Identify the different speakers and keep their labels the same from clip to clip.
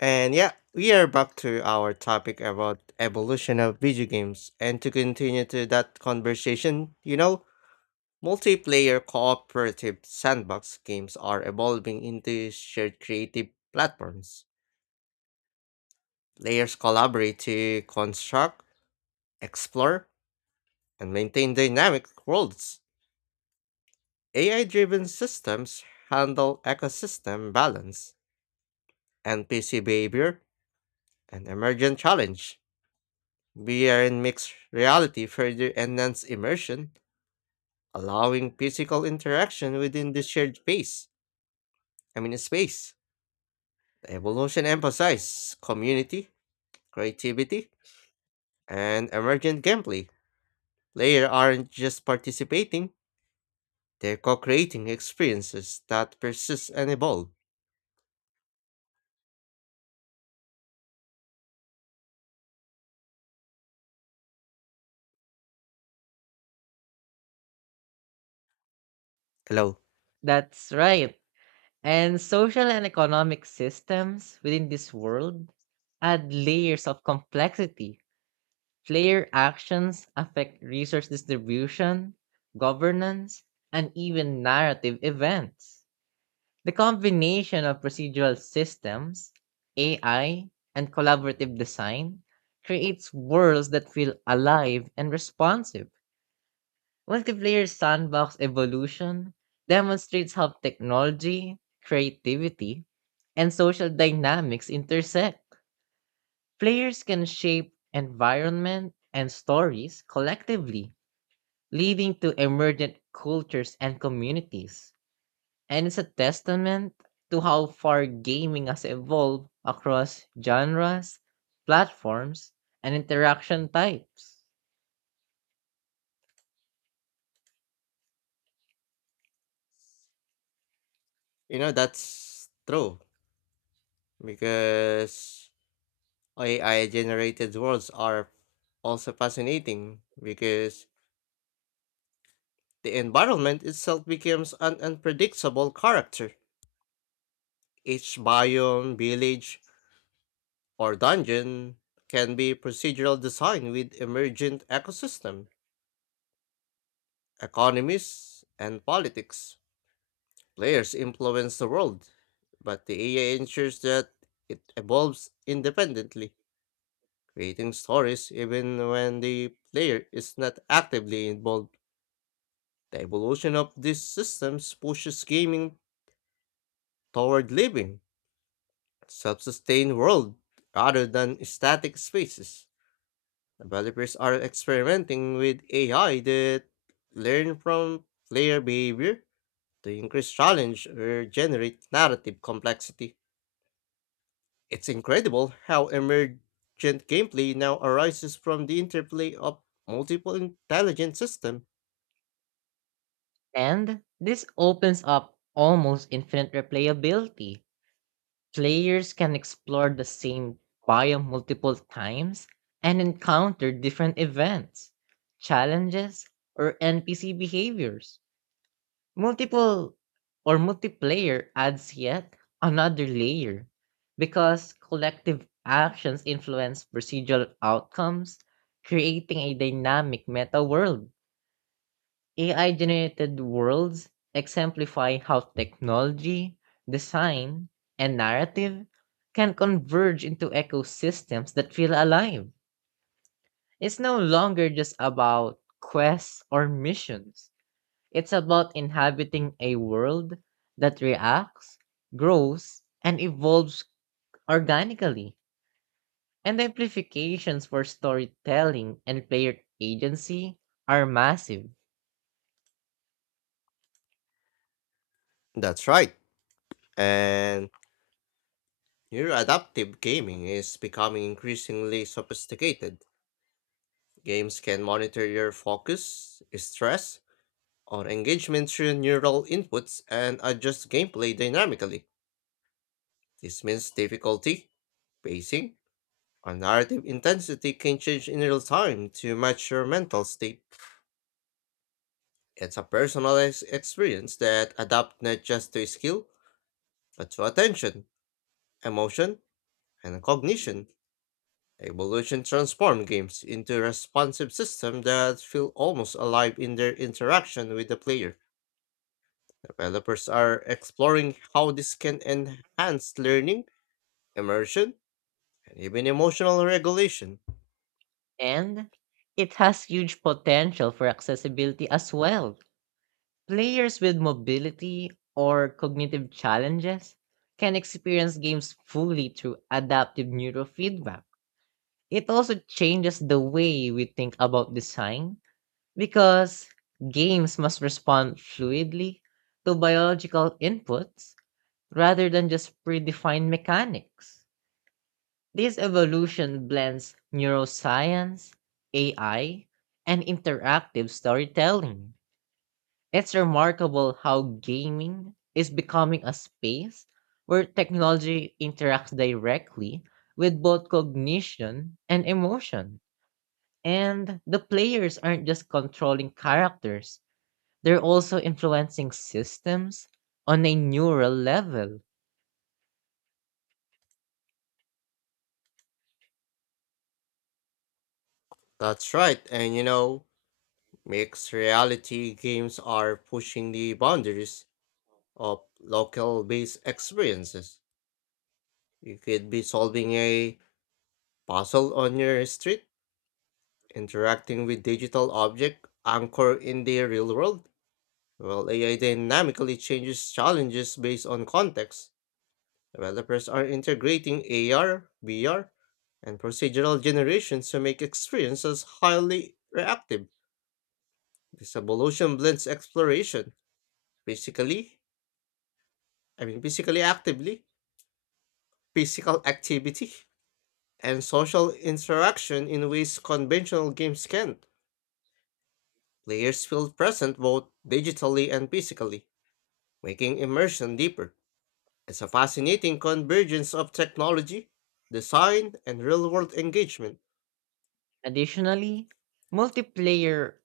Speaker 1: And yeah, we are back to our topic about evolution of video games. And to continue to that conversation, multiplayer cooperative sandbox games are evolving into shared creative platforms. Players collaborate to construct, explore, and maintain dynamic worlds. AI driven systems handle ecosystem balance, NPC behavior, and emergent challenge. VR and mixed reality further enhance immersion, allowing physical interaction within the shared space. I mean, space. The evolution emphasizes community, creativity, and emergent gameplay. Players aren't just participating; they're co-creating experiences that persist and evolve. Hello.
Speaker 2: That's right. And social and economic systems within this world add layers of complexity. Player actions affect resource distribution, governance, and even narrative events. The combination of procedural systems, AI, and collaborative design creates worlds that feel alive and responsive. Multiplayer sandbox evolution demonstrates how technology, creativity, and social dynamics intersect. Players can shape environment and stories collectively, leading to emergent cultures and communities. And it's a testament to how far gaming has evolved across genres, platforms, and interaction types.
Speaker 1: You know that's true, because AI-generated worlds are also fascinating. Because the environment itself becomes an unpredictable character. Each biome, village, or dungeon can be procedural design with emergent ecosystem, economies, and politics. Players influence the world, but the AI ensures that it evolves independently, creating stories even when the player is not actively involved. The evolution of these systems pushes gaming toward living self sustained world rather than static spaces. Developers are experimenting with AI that learn from player behavior to increase challenge or generate narrative complexity. It's incredible how emergent gameplay now arises from the interplay of multiple intelligent systems.
Speaker 2: And this opens up almost infinite replayability. Players can explore the same biome multiple times and encounter different events, challenges, or NPC behaviors. Multiple or multiplayer adds yet another layer because collective actions influence procedural outcomes, creating a dynamic meta world. AI-generated worlds exemplify how technology, design, and narrative can converge into ecosystems that feel alive. It's no longer just about quests or missions. It's about inhabiting a world that reacts, grows, and evolves organically. And the implications for storytelling and player agency are massive.
Speaker 1: That's right. And your adaptive gaming is becoming increasingly sophisticated. Games can monitor your focus, stress, or engagement through neural inputs and adjust gameplay dynamically. This means difficulty, pacing, or narrative intensity can change in real time to match your mental state. It's a personalized experience that adapts not just to skill, but to attention, emotion, and cognition. Evolution transforms games into responsive systems that feel almost alive in their interaction with the player. Developers are exploring how this can enhance learning immersion, and even emotional regulation.
Speaker 2: And it has huge potential for accessibility as well. Players with mobility or cognitive challenges can experience games fully through adaptive neurofeedback. It also changes the way we think about design because games must respond fluidly to biological inputs rather than just predefined mechanics. This evolution blends neuroscience, AI, and interactive storytelling. It's remarkable how gaming is becoming a space where technology interacts directly with both cognition and emotion. And the players aren't just controlling characters, they're also influencing systems on a neural level.
Speaker 1: That's right, and you know, mixed reality games are pushing the boundaries of local based experiences. You could be solving a puzzle on your street, interacting with digital object anchored in the real world, while AI dynamically changes challenges based on context. Developers are integrating AR, VR, and procedural generations to make experiences highly reactive. This evolution blends exploration, physically, I mean physically actively, physical activity, and social interaction in ways conventional games can't. Players feel present both digitally and physically, making immersion deeper. It's a fascinating convergence of technology, design, and real world engagement.
Speaker 2: Additionally, multiplayer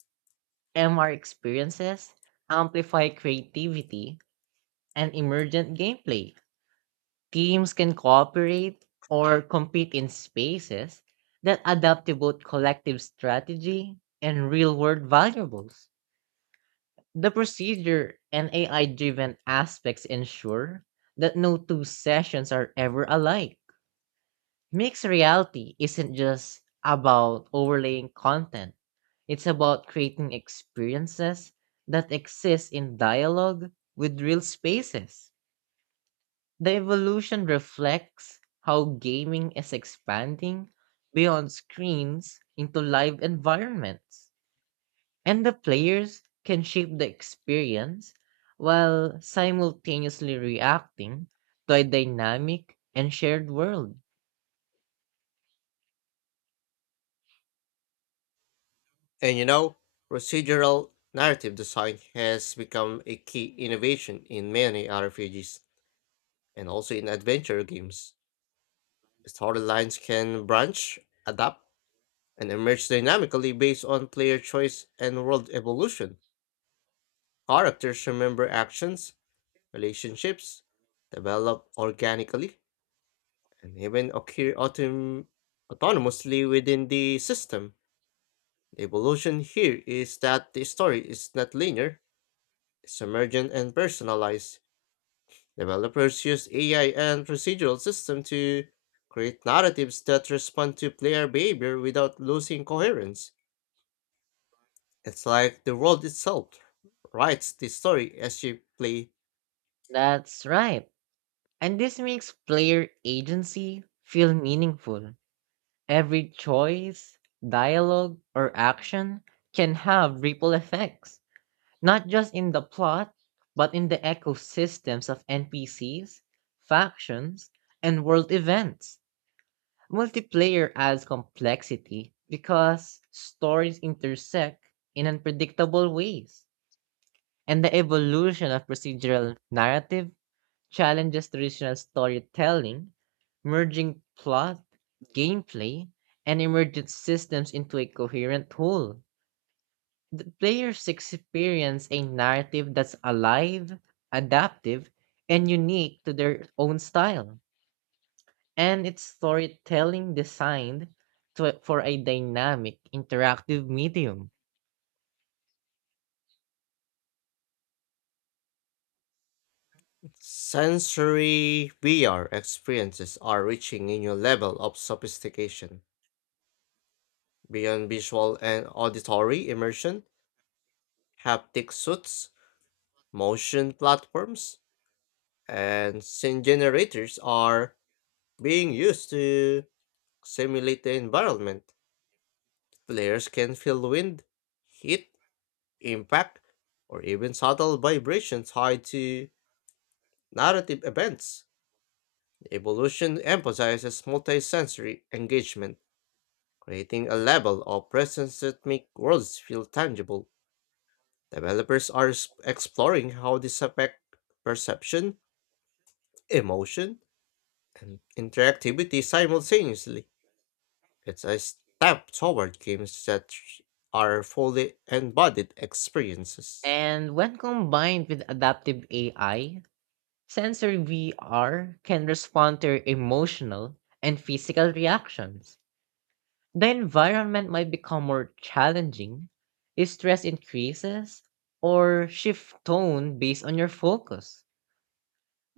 Speaker 2: MR experiences amplify creativity and emergent gameplay. Teams can cooperate or compete in spaces that adapt to both collective strategy and real world valuables. The procedure and AI driven aspects ensure that no two sessions are ever alike. Mixed reality isn't just about overlaying content. It's about creating experiences that exist in dialogue with real spaces. The evolution reflects how gaming is expanding beyond screens into live environments, and the players can shape the experience while simultaneously reacting to a dynamic and shared world.
Speaker 1: And you know, procedural narrative design has become a key innovation in many RPGs and also in adventure games. Storylines can branch, adapt, and emerge dynamically based on player choice and world evolution. Characters remember actions, relationships, develop organically, and even occur autonomously within the system. The evolution here is that the story is not linear, emergent and personalized. Developers use AI and procedural systems to create narratives that respond to player behavior without losing coherence. It's like the world itself writes the story as you play.
Speaker 2: That's right. And this makes player agency feel meaningful. Every choice, dialogue, or action can have ripple effects, not just in the plot, but in the ecosystems of NPCs, factions, and world events. Multiplayer adds complexity because stories intersect in unpredictable ways, and the evolution of procedural narrative challenges traditional storytelling, merging plot, gameplay, and emergent systems into a coherent whole. The players experience a narrative that's alive, adaptive, and unique to their own style. And it's storytelling designed for a dynamic, interactive medium.
Speaker 1: Sensory VR experiences are reaching a new level of sophistication. Beyond visual and auditory immersion, haptic suits, motion platforms, and scene generators are being used to simulate the environment. Players can feel wind, heat, impact, or even subtle vibrations tied to narrative events. The evolution emphasizes multisensory engagement, creating a level of presence that makes worlds feel tangible. Developers are exploring how this affects perception, emotion, and interactivity simultaneously. It's a step toward games that are fully embodied experiences.
Speaker 2: And when combined with adaptive AI, sensory VR can respond to your emotional and physical reactions. The environment might become more challenging if stress increases or shift tone based on your focus.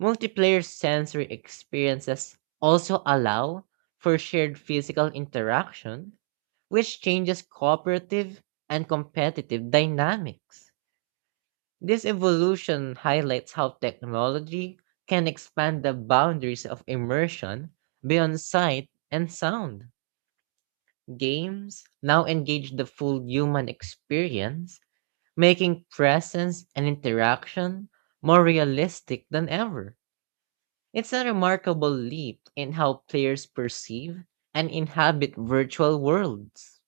Speaker 2: Multiplayer sensory experiences also allow for shared physical interaction, which changes cooperative and competitive dynamics. This evolution highlights how technology can expand the boundaries of immersion beyond sight and sound. Games now engage the full human experience, making presence and interaction more realistic than ever. It's a remarkable leap in how players perceive and inhabit virtual worlds.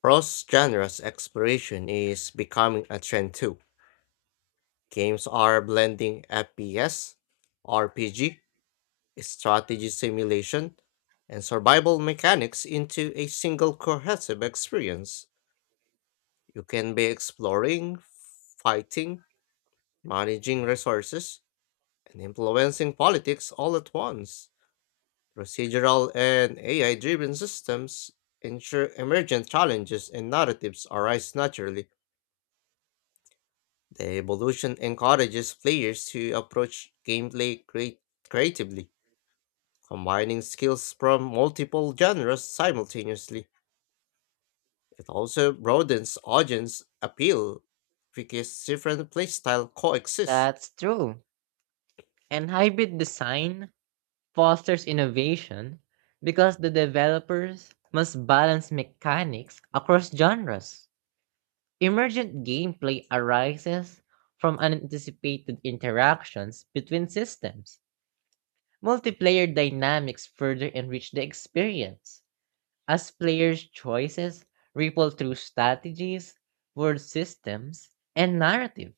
Speaker 1: Cross genres exploration is becoming a trend too. Games are blending FPS, RPG, strategy simulation, and survival mechanics into a single cohesive experience. You can be exploring, fighting, managing resources, and influencing politics all at once. Procedural and AI driven systems ensure emergent challenges and narratives arise naturally. The evolution encourages players to approach gameplay creatively, combining skills from multiple genres simultaneously. It also broadens audience appeal because different playstyle coexist.
Speaker 2: That's true. And hybrid design fosters innovation because the developers must balance mechanics across genres. Emergent gameplay arises from unanticipated interactions between systems. Multiplayer dynamics further enrich the experience as players' choices ripple through strategies, world systems, and narrative.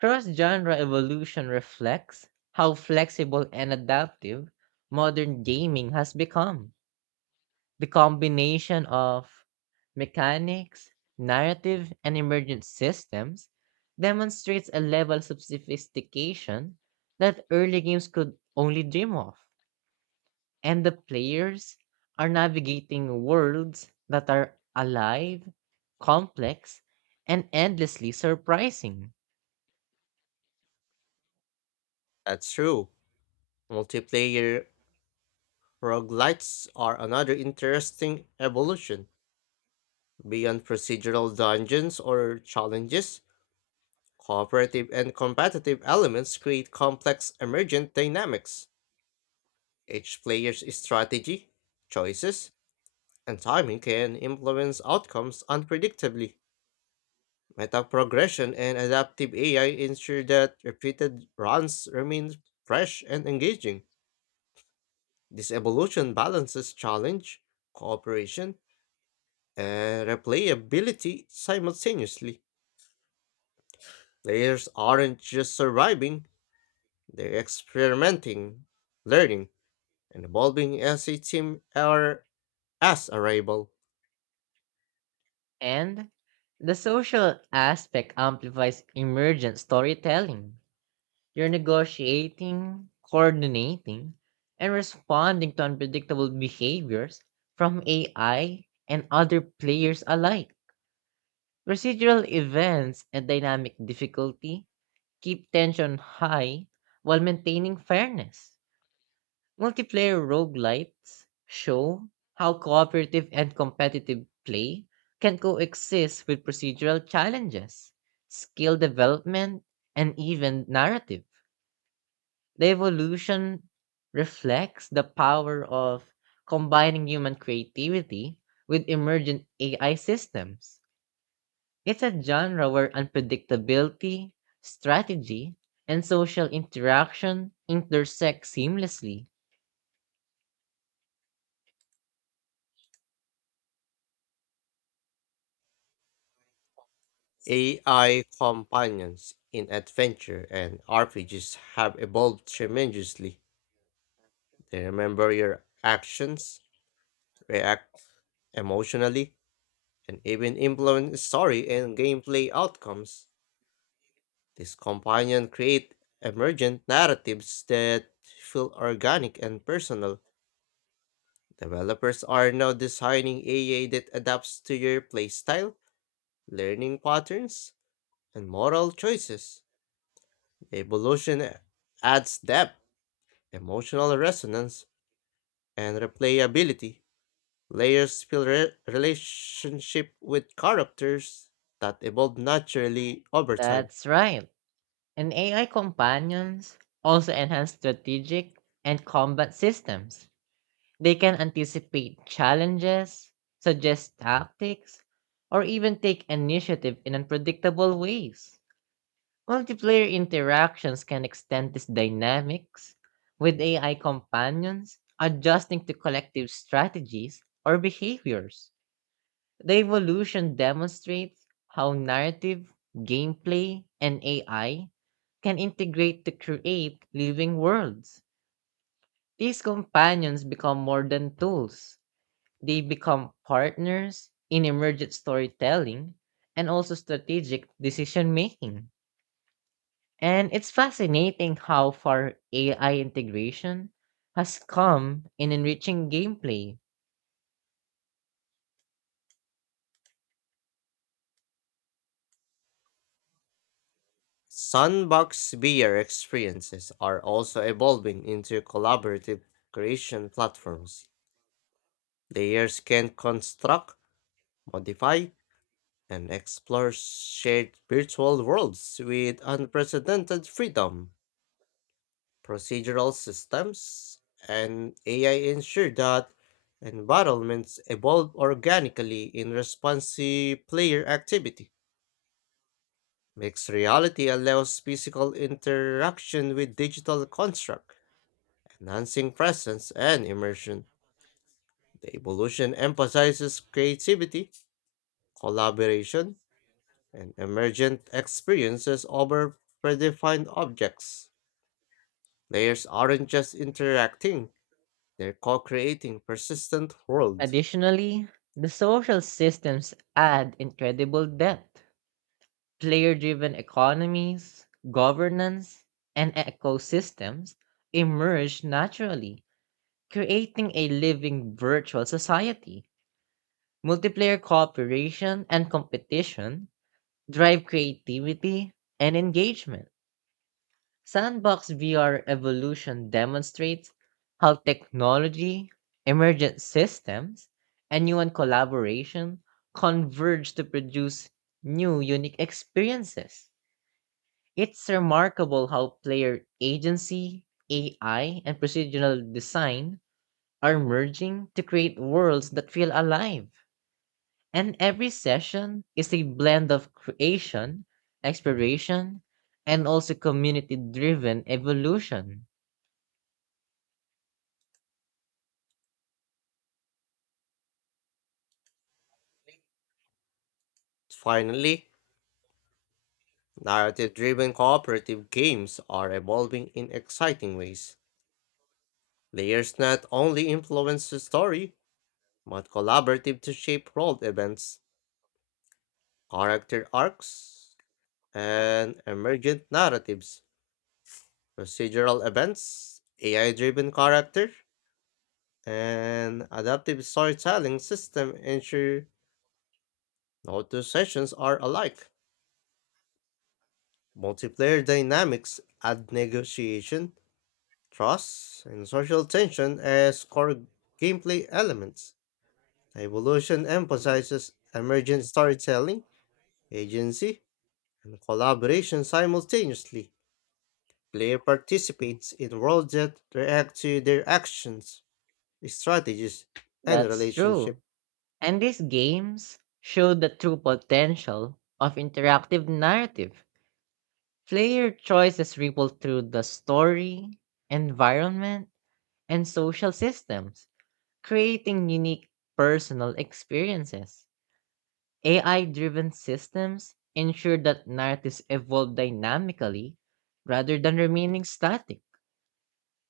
Speaker 2: Cross genre evolution reflects how flexible and adaptive modern gaming has become. The combination of mechanics, narrative, and emergent systems demonstrates a level of sophistication that early games could only dream of. And the players are navigating worlds that are alive, complex, and endlessly surprising.
Speaker 1: That's true. Multiplayer roguelites are another interesting evolution beyond procedural dungeons or challenges. Cooperative and competitive elements create complex emergent dynamics. Each player's strategy, choices, and timing can influence outcomes unpredictably. Meta progression and adaptive AI ensure that repeated runs remain fresh and engaging. This evolution balances challenge, cooperation, and replayability simultaneously. Players aren't just surviving, they're experimenting, learning, and evolving as a team or as a rival.
Speaker 2: And the social aspect amplifies emergent storytelling. You're negotiating, coordinating, and responding to unpredictable behaviors from AI and other players alike. Procedural events and dynamic difficulty keep tension high while maintaining fairness. Multiplayer roguelites show how cooperative and competitive play can coexist with procedural challenges, skill development, and even narrative. The evolution reflects the power of combining human creativity with emergent AI systems. It's a genre where unpredictability, strategy, and social interaction intersect seamlessly.
Speaker 1: AI companions in adventure and RPGs have evolved tremendously. They remember your actions, react emotionally, and even influence story and gameplay outcomes. These companions create emergent narratives that feel organic and personal. Developers are now designing AI that adapts to your playstyle, learning patterns, and moral choices. The evolution adds depth, emotional resonance, and replayability. Players build relationship with characters that evolve naturally over time.
Speaker 2: That's right. And AI companions also enhance strategic and combat systems. They can anticipate challenges, suggest tactics, or even take initiative in unpredictable ways. Multiplayer interactions can extend these dynamics, with AI companions adjusting to collective strategies or behaviors. The evolution demonstrates how narrative, gameplay, and AI can integrate to create living worlds. These companions become more than tools. They become partners in emergent storytelling and also strategic decision making. And it's fascinating how far AI integration has come in enriching gameplay.
Speaker 1: Sandbox VR experiences are also evolving into collaborative creation platforms. Players can construct, modify, and explore shared virtual worlds with unprecedented freedom. Procedural systems and AI ensure that environments evolve organically in response to player activity. Mixed reality allows physical interaction with digital construct, enhancing presence and immersion. The evolution emphasizes creativity, collaboration, and emergent experiences over predefined objects. Players aren't just interacting, they're co creating persistent world.
Speaker 2: Additionally, the social systems add incredible depth. Player driven economies, governance, and ecosystems emerge naturally, creating a living virtual society. Multiplayer cooperation and competition drive creativity and engagement. Sandbox VR evolution demonstrates how technology, emergent systems, and human collaboration converge to produce new unique experiences. It's remarkable how player agency, AI, and procedural design are merging to create worlds that feel alive. And every session is a blend of creation, exploration, and also community driven evolution.
Speaker 1: Finally, narrative driven cooperative games are evolving in exciting ways. Players not only influence the story, but collaborative to shape world events, character arcs, and emergent narratives. Procedural events, AI driven character, an adaptive storytelling system ensure no two sessions are alike. Multiplayer dynamics add negotiation, trust, and social tension as core gameplay elements. The evolution emphasizes emergent storytelling, agency, and collaboration simultaneously. Player participates in worlds that react to their actions, strategies, and
Speaker 2: That's
Speaker 1: relationship.
Speaker 2: true. And these games show the true potential of interactive narrative. Player choices ripple through the story, environment, and social systems, creating unique personal experiences. AI driven systems ensure that narratives evolve dynamically rather than remaining static.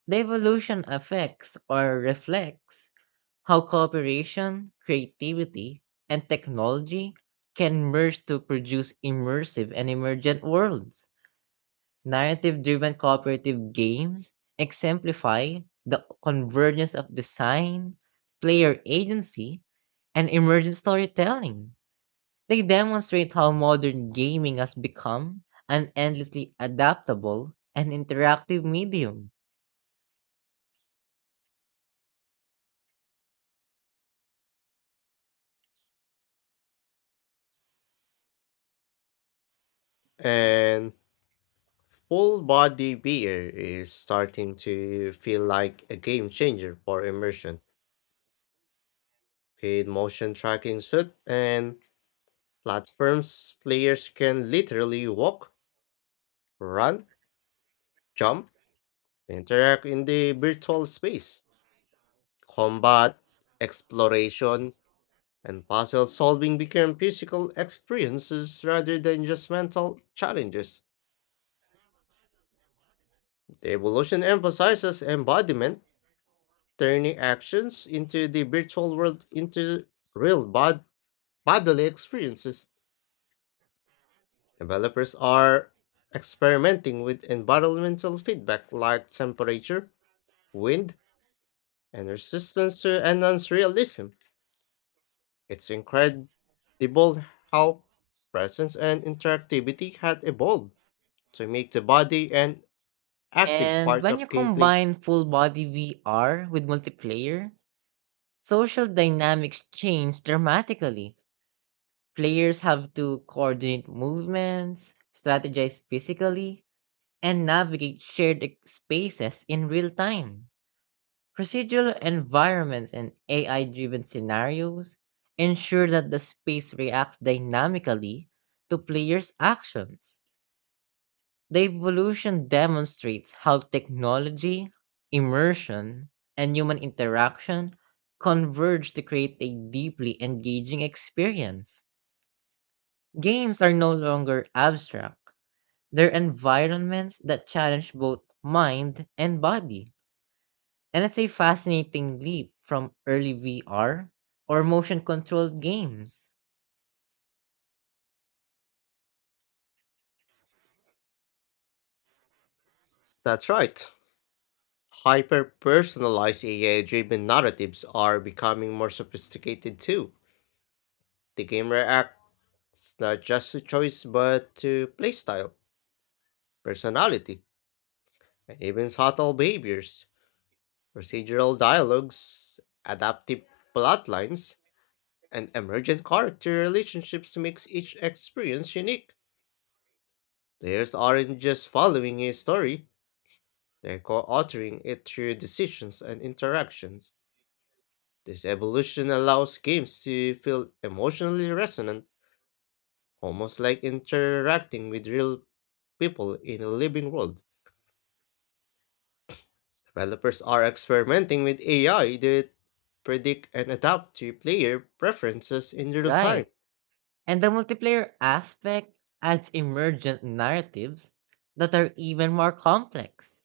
Speaker 2: The evolution affects or reflects how cooperation, creativity, and technology can merge to produce immersive and emergent worlds. Narrative driven cooperative games exemplify the convergence of design, player agency, and emergent storytelling. They demonstrate how modern gaming has become an endlessly adaptable and interactive medium.
Speaker 1: And full body beer is starting to feel like a game changer for immersion. With motion tracking suit and platforms, players can literally walk, run, jump, interact in the virtual space. Combat, exploration, and puzzle solving become physical experiences rather than just mental challenges. The evolution emphasizes embodiment, turning actions into the virtual world into real bodily experiences. Developers are experimenting with environmental feedback like temperature, wind, and resistance to enhance realism. It's incredible how presence and interactivity had evolved to make the body an active
Speaker 2: And
Speaker 1: part
Speaker 2: when you
Speaker 1: of gameplay.
Speaker 2: combine full body VR with multiplayer, social dynamics change dramatically. Players have to coordinate movements, strategize physically, and navigate shared spaces in real time. Procedural environments and AI driven scenarios ensure that the space reacts dynamically to players' actions. The evolution demonstrates how technology, immersion, and human interaction converge to create a deeply engaging experience. Games are no longer abstract, they're environments that challenge both mind and body. And it's a fascinating leap from early VR or motion controlled games.
Speaker 1: That's right. Hyper personalized AI driven narratives are becoming more sophisticated too. The game reacts not just to choice but to playstyle, personality, and even subtle behaviors. Procedural dialogues, adaptive plotlines, and emergent character relationships makes each experience unique. Players aren't just following a story, they're co-authoring it through decisions and interactions. This evolution allows games to feel emotionally resonant, almost like interacting with real people in a living world. Developers are experimenting with AI that predict and adapt to player preferences in real time.
Speaker 2: Right. And the multiplayer aspect adds emergent narratives that are even more complex.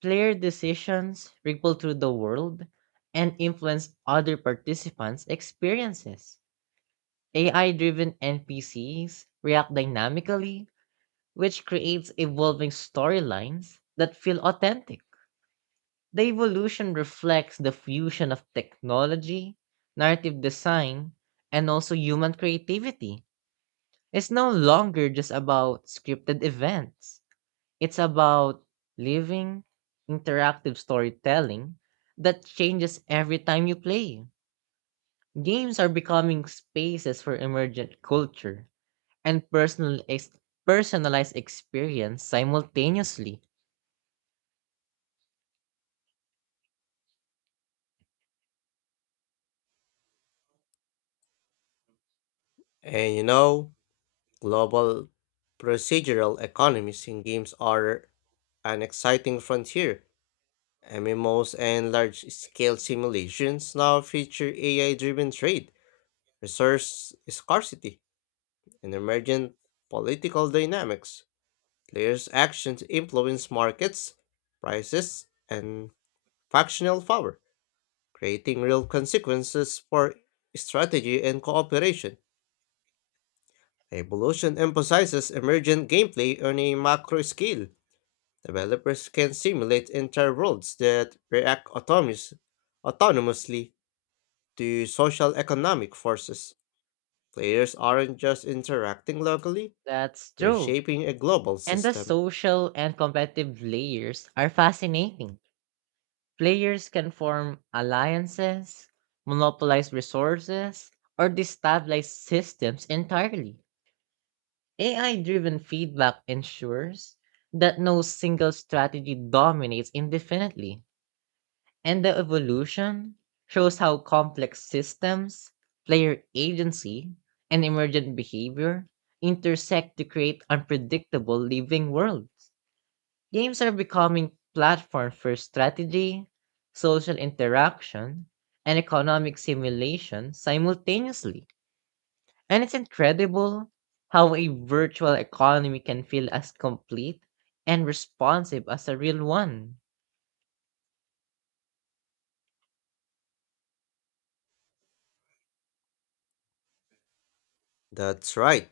Speaker 2: Player decisions ripple through the world and influence other participants' experiences. AI driven NPCs react dynamically, which creates evolving storylines that feel authentic. The evolution reflects the fusion of technology, narrative design, and also human creativity. It's no longer just about scripted events, it's about living, interactive storytelling that changes every time you play. Games are becoming spaces for emergent culture and personal personalized experience simultaneously.
Speaker 1: And you know, global procedural economies in games are an exciting frontier. MMOs and large scale simulations now feature AI driven trade, resource scarcity, and emergent political dynamics. Players' actions influence markets, prices, and factional power, creating real consequences for strategy and cooperation. Evolution emphasizes emergent gameplay on a macro scale. Developers can simulate entire worlds that react autonomously to social economic forces. Players aren't just interacting locally,
Speaker 2: That's
Speaker 1: they're
Speaker 2: true.
Speaker 1: shaping a global
Speaker 2: And the
Speaker 1: system.
Speaker 2: social and competitive layers are fascinating. Players can form alliances, monopolize resources, or destabilize systems entirely. AI driven feedback ensures that no single strategy dominates indefinitely. And the evolution shows how complex systems, player agency, and emergent behavior intersect to create unpredictable living worlds. Games are becoming platforms for strategy, social interaction, and economic simulation simultaneously. And it's incredible how a virtual economy can feel as complete and responsive as a real one.
Speaker 1: That's right.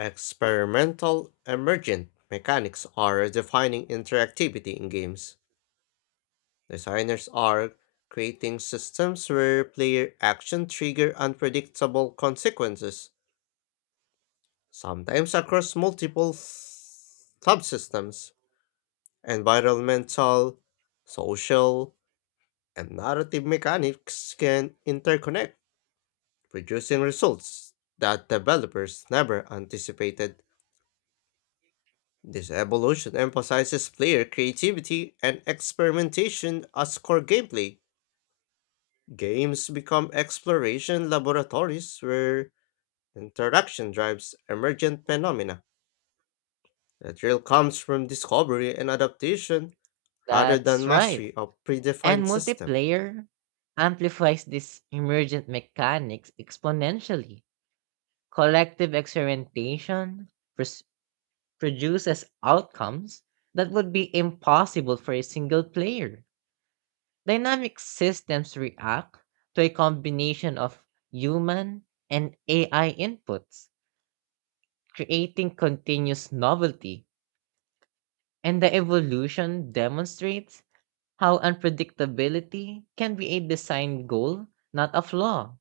Speaker 1: Experimental emergent mechanics are defining interactivity in games. Designers are creating systems where player action trigger unpredictable consequences, sometimes across multiple subsystems. Environmental, social, and narrative mechanics can interconnect, producing results that developers never anticipated. This evolution emphasizes player creativity and experimentation as core gameplay. Games become exploration laboratories where interaction drives emergent phenomena. The thrill comes from discovery and adaptation rather
Speaker 2: That's
Speaker 1: than
Speaker 2: right.
Speaker 1: mastery of
Speaker 2: And
Speaker 1: predefined system.
Speaker 2: multiplayer amplifies these emergent mechanics exponentially. Collective experimentation produces outcomes that would be impossible for a single player. Dynamic systems react to a combination of human and AI inputs, creating continuous novelty, and the evolution demonstrates how unpredictability can be a design goal, not a flaw.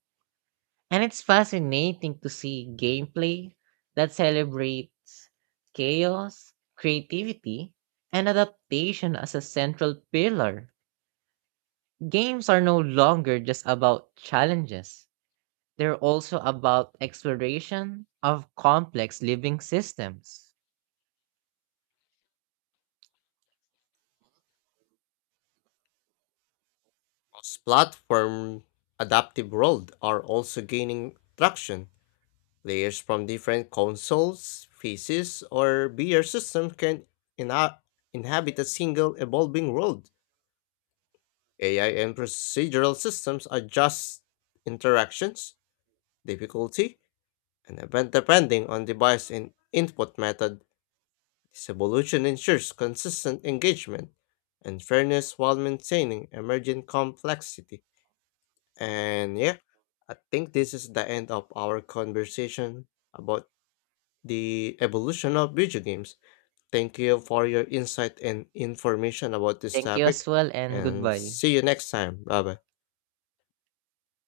Speaker 2: And it's fascinating to see gameplay that celebrates chaos, creativity, and adaptation as a central pillar. Games are no longer just about challenges, they're also about exploration of complex living systems.
Speaker 1: Cross-platform adaptive world are also gaining traction. Players from different consoles, PCs, or VR systems can inha- inhabit a single evolving world. AI and procedural systems adjust interactions difficulty, and event depending on device and input method. This evolution ensures consistent engagement and fairness while maintaining emergent complexity. And yeah, I think this is the end of our conversation about the evolution of video games. Thank you for your insight and information about this
Speaker 2: Thank you
Speaker 1: topic,
Speaker 2: as well, and
Speaker 1: and
Speaker 2: goodbye.
Speaker 1: see you next time. Bye bye.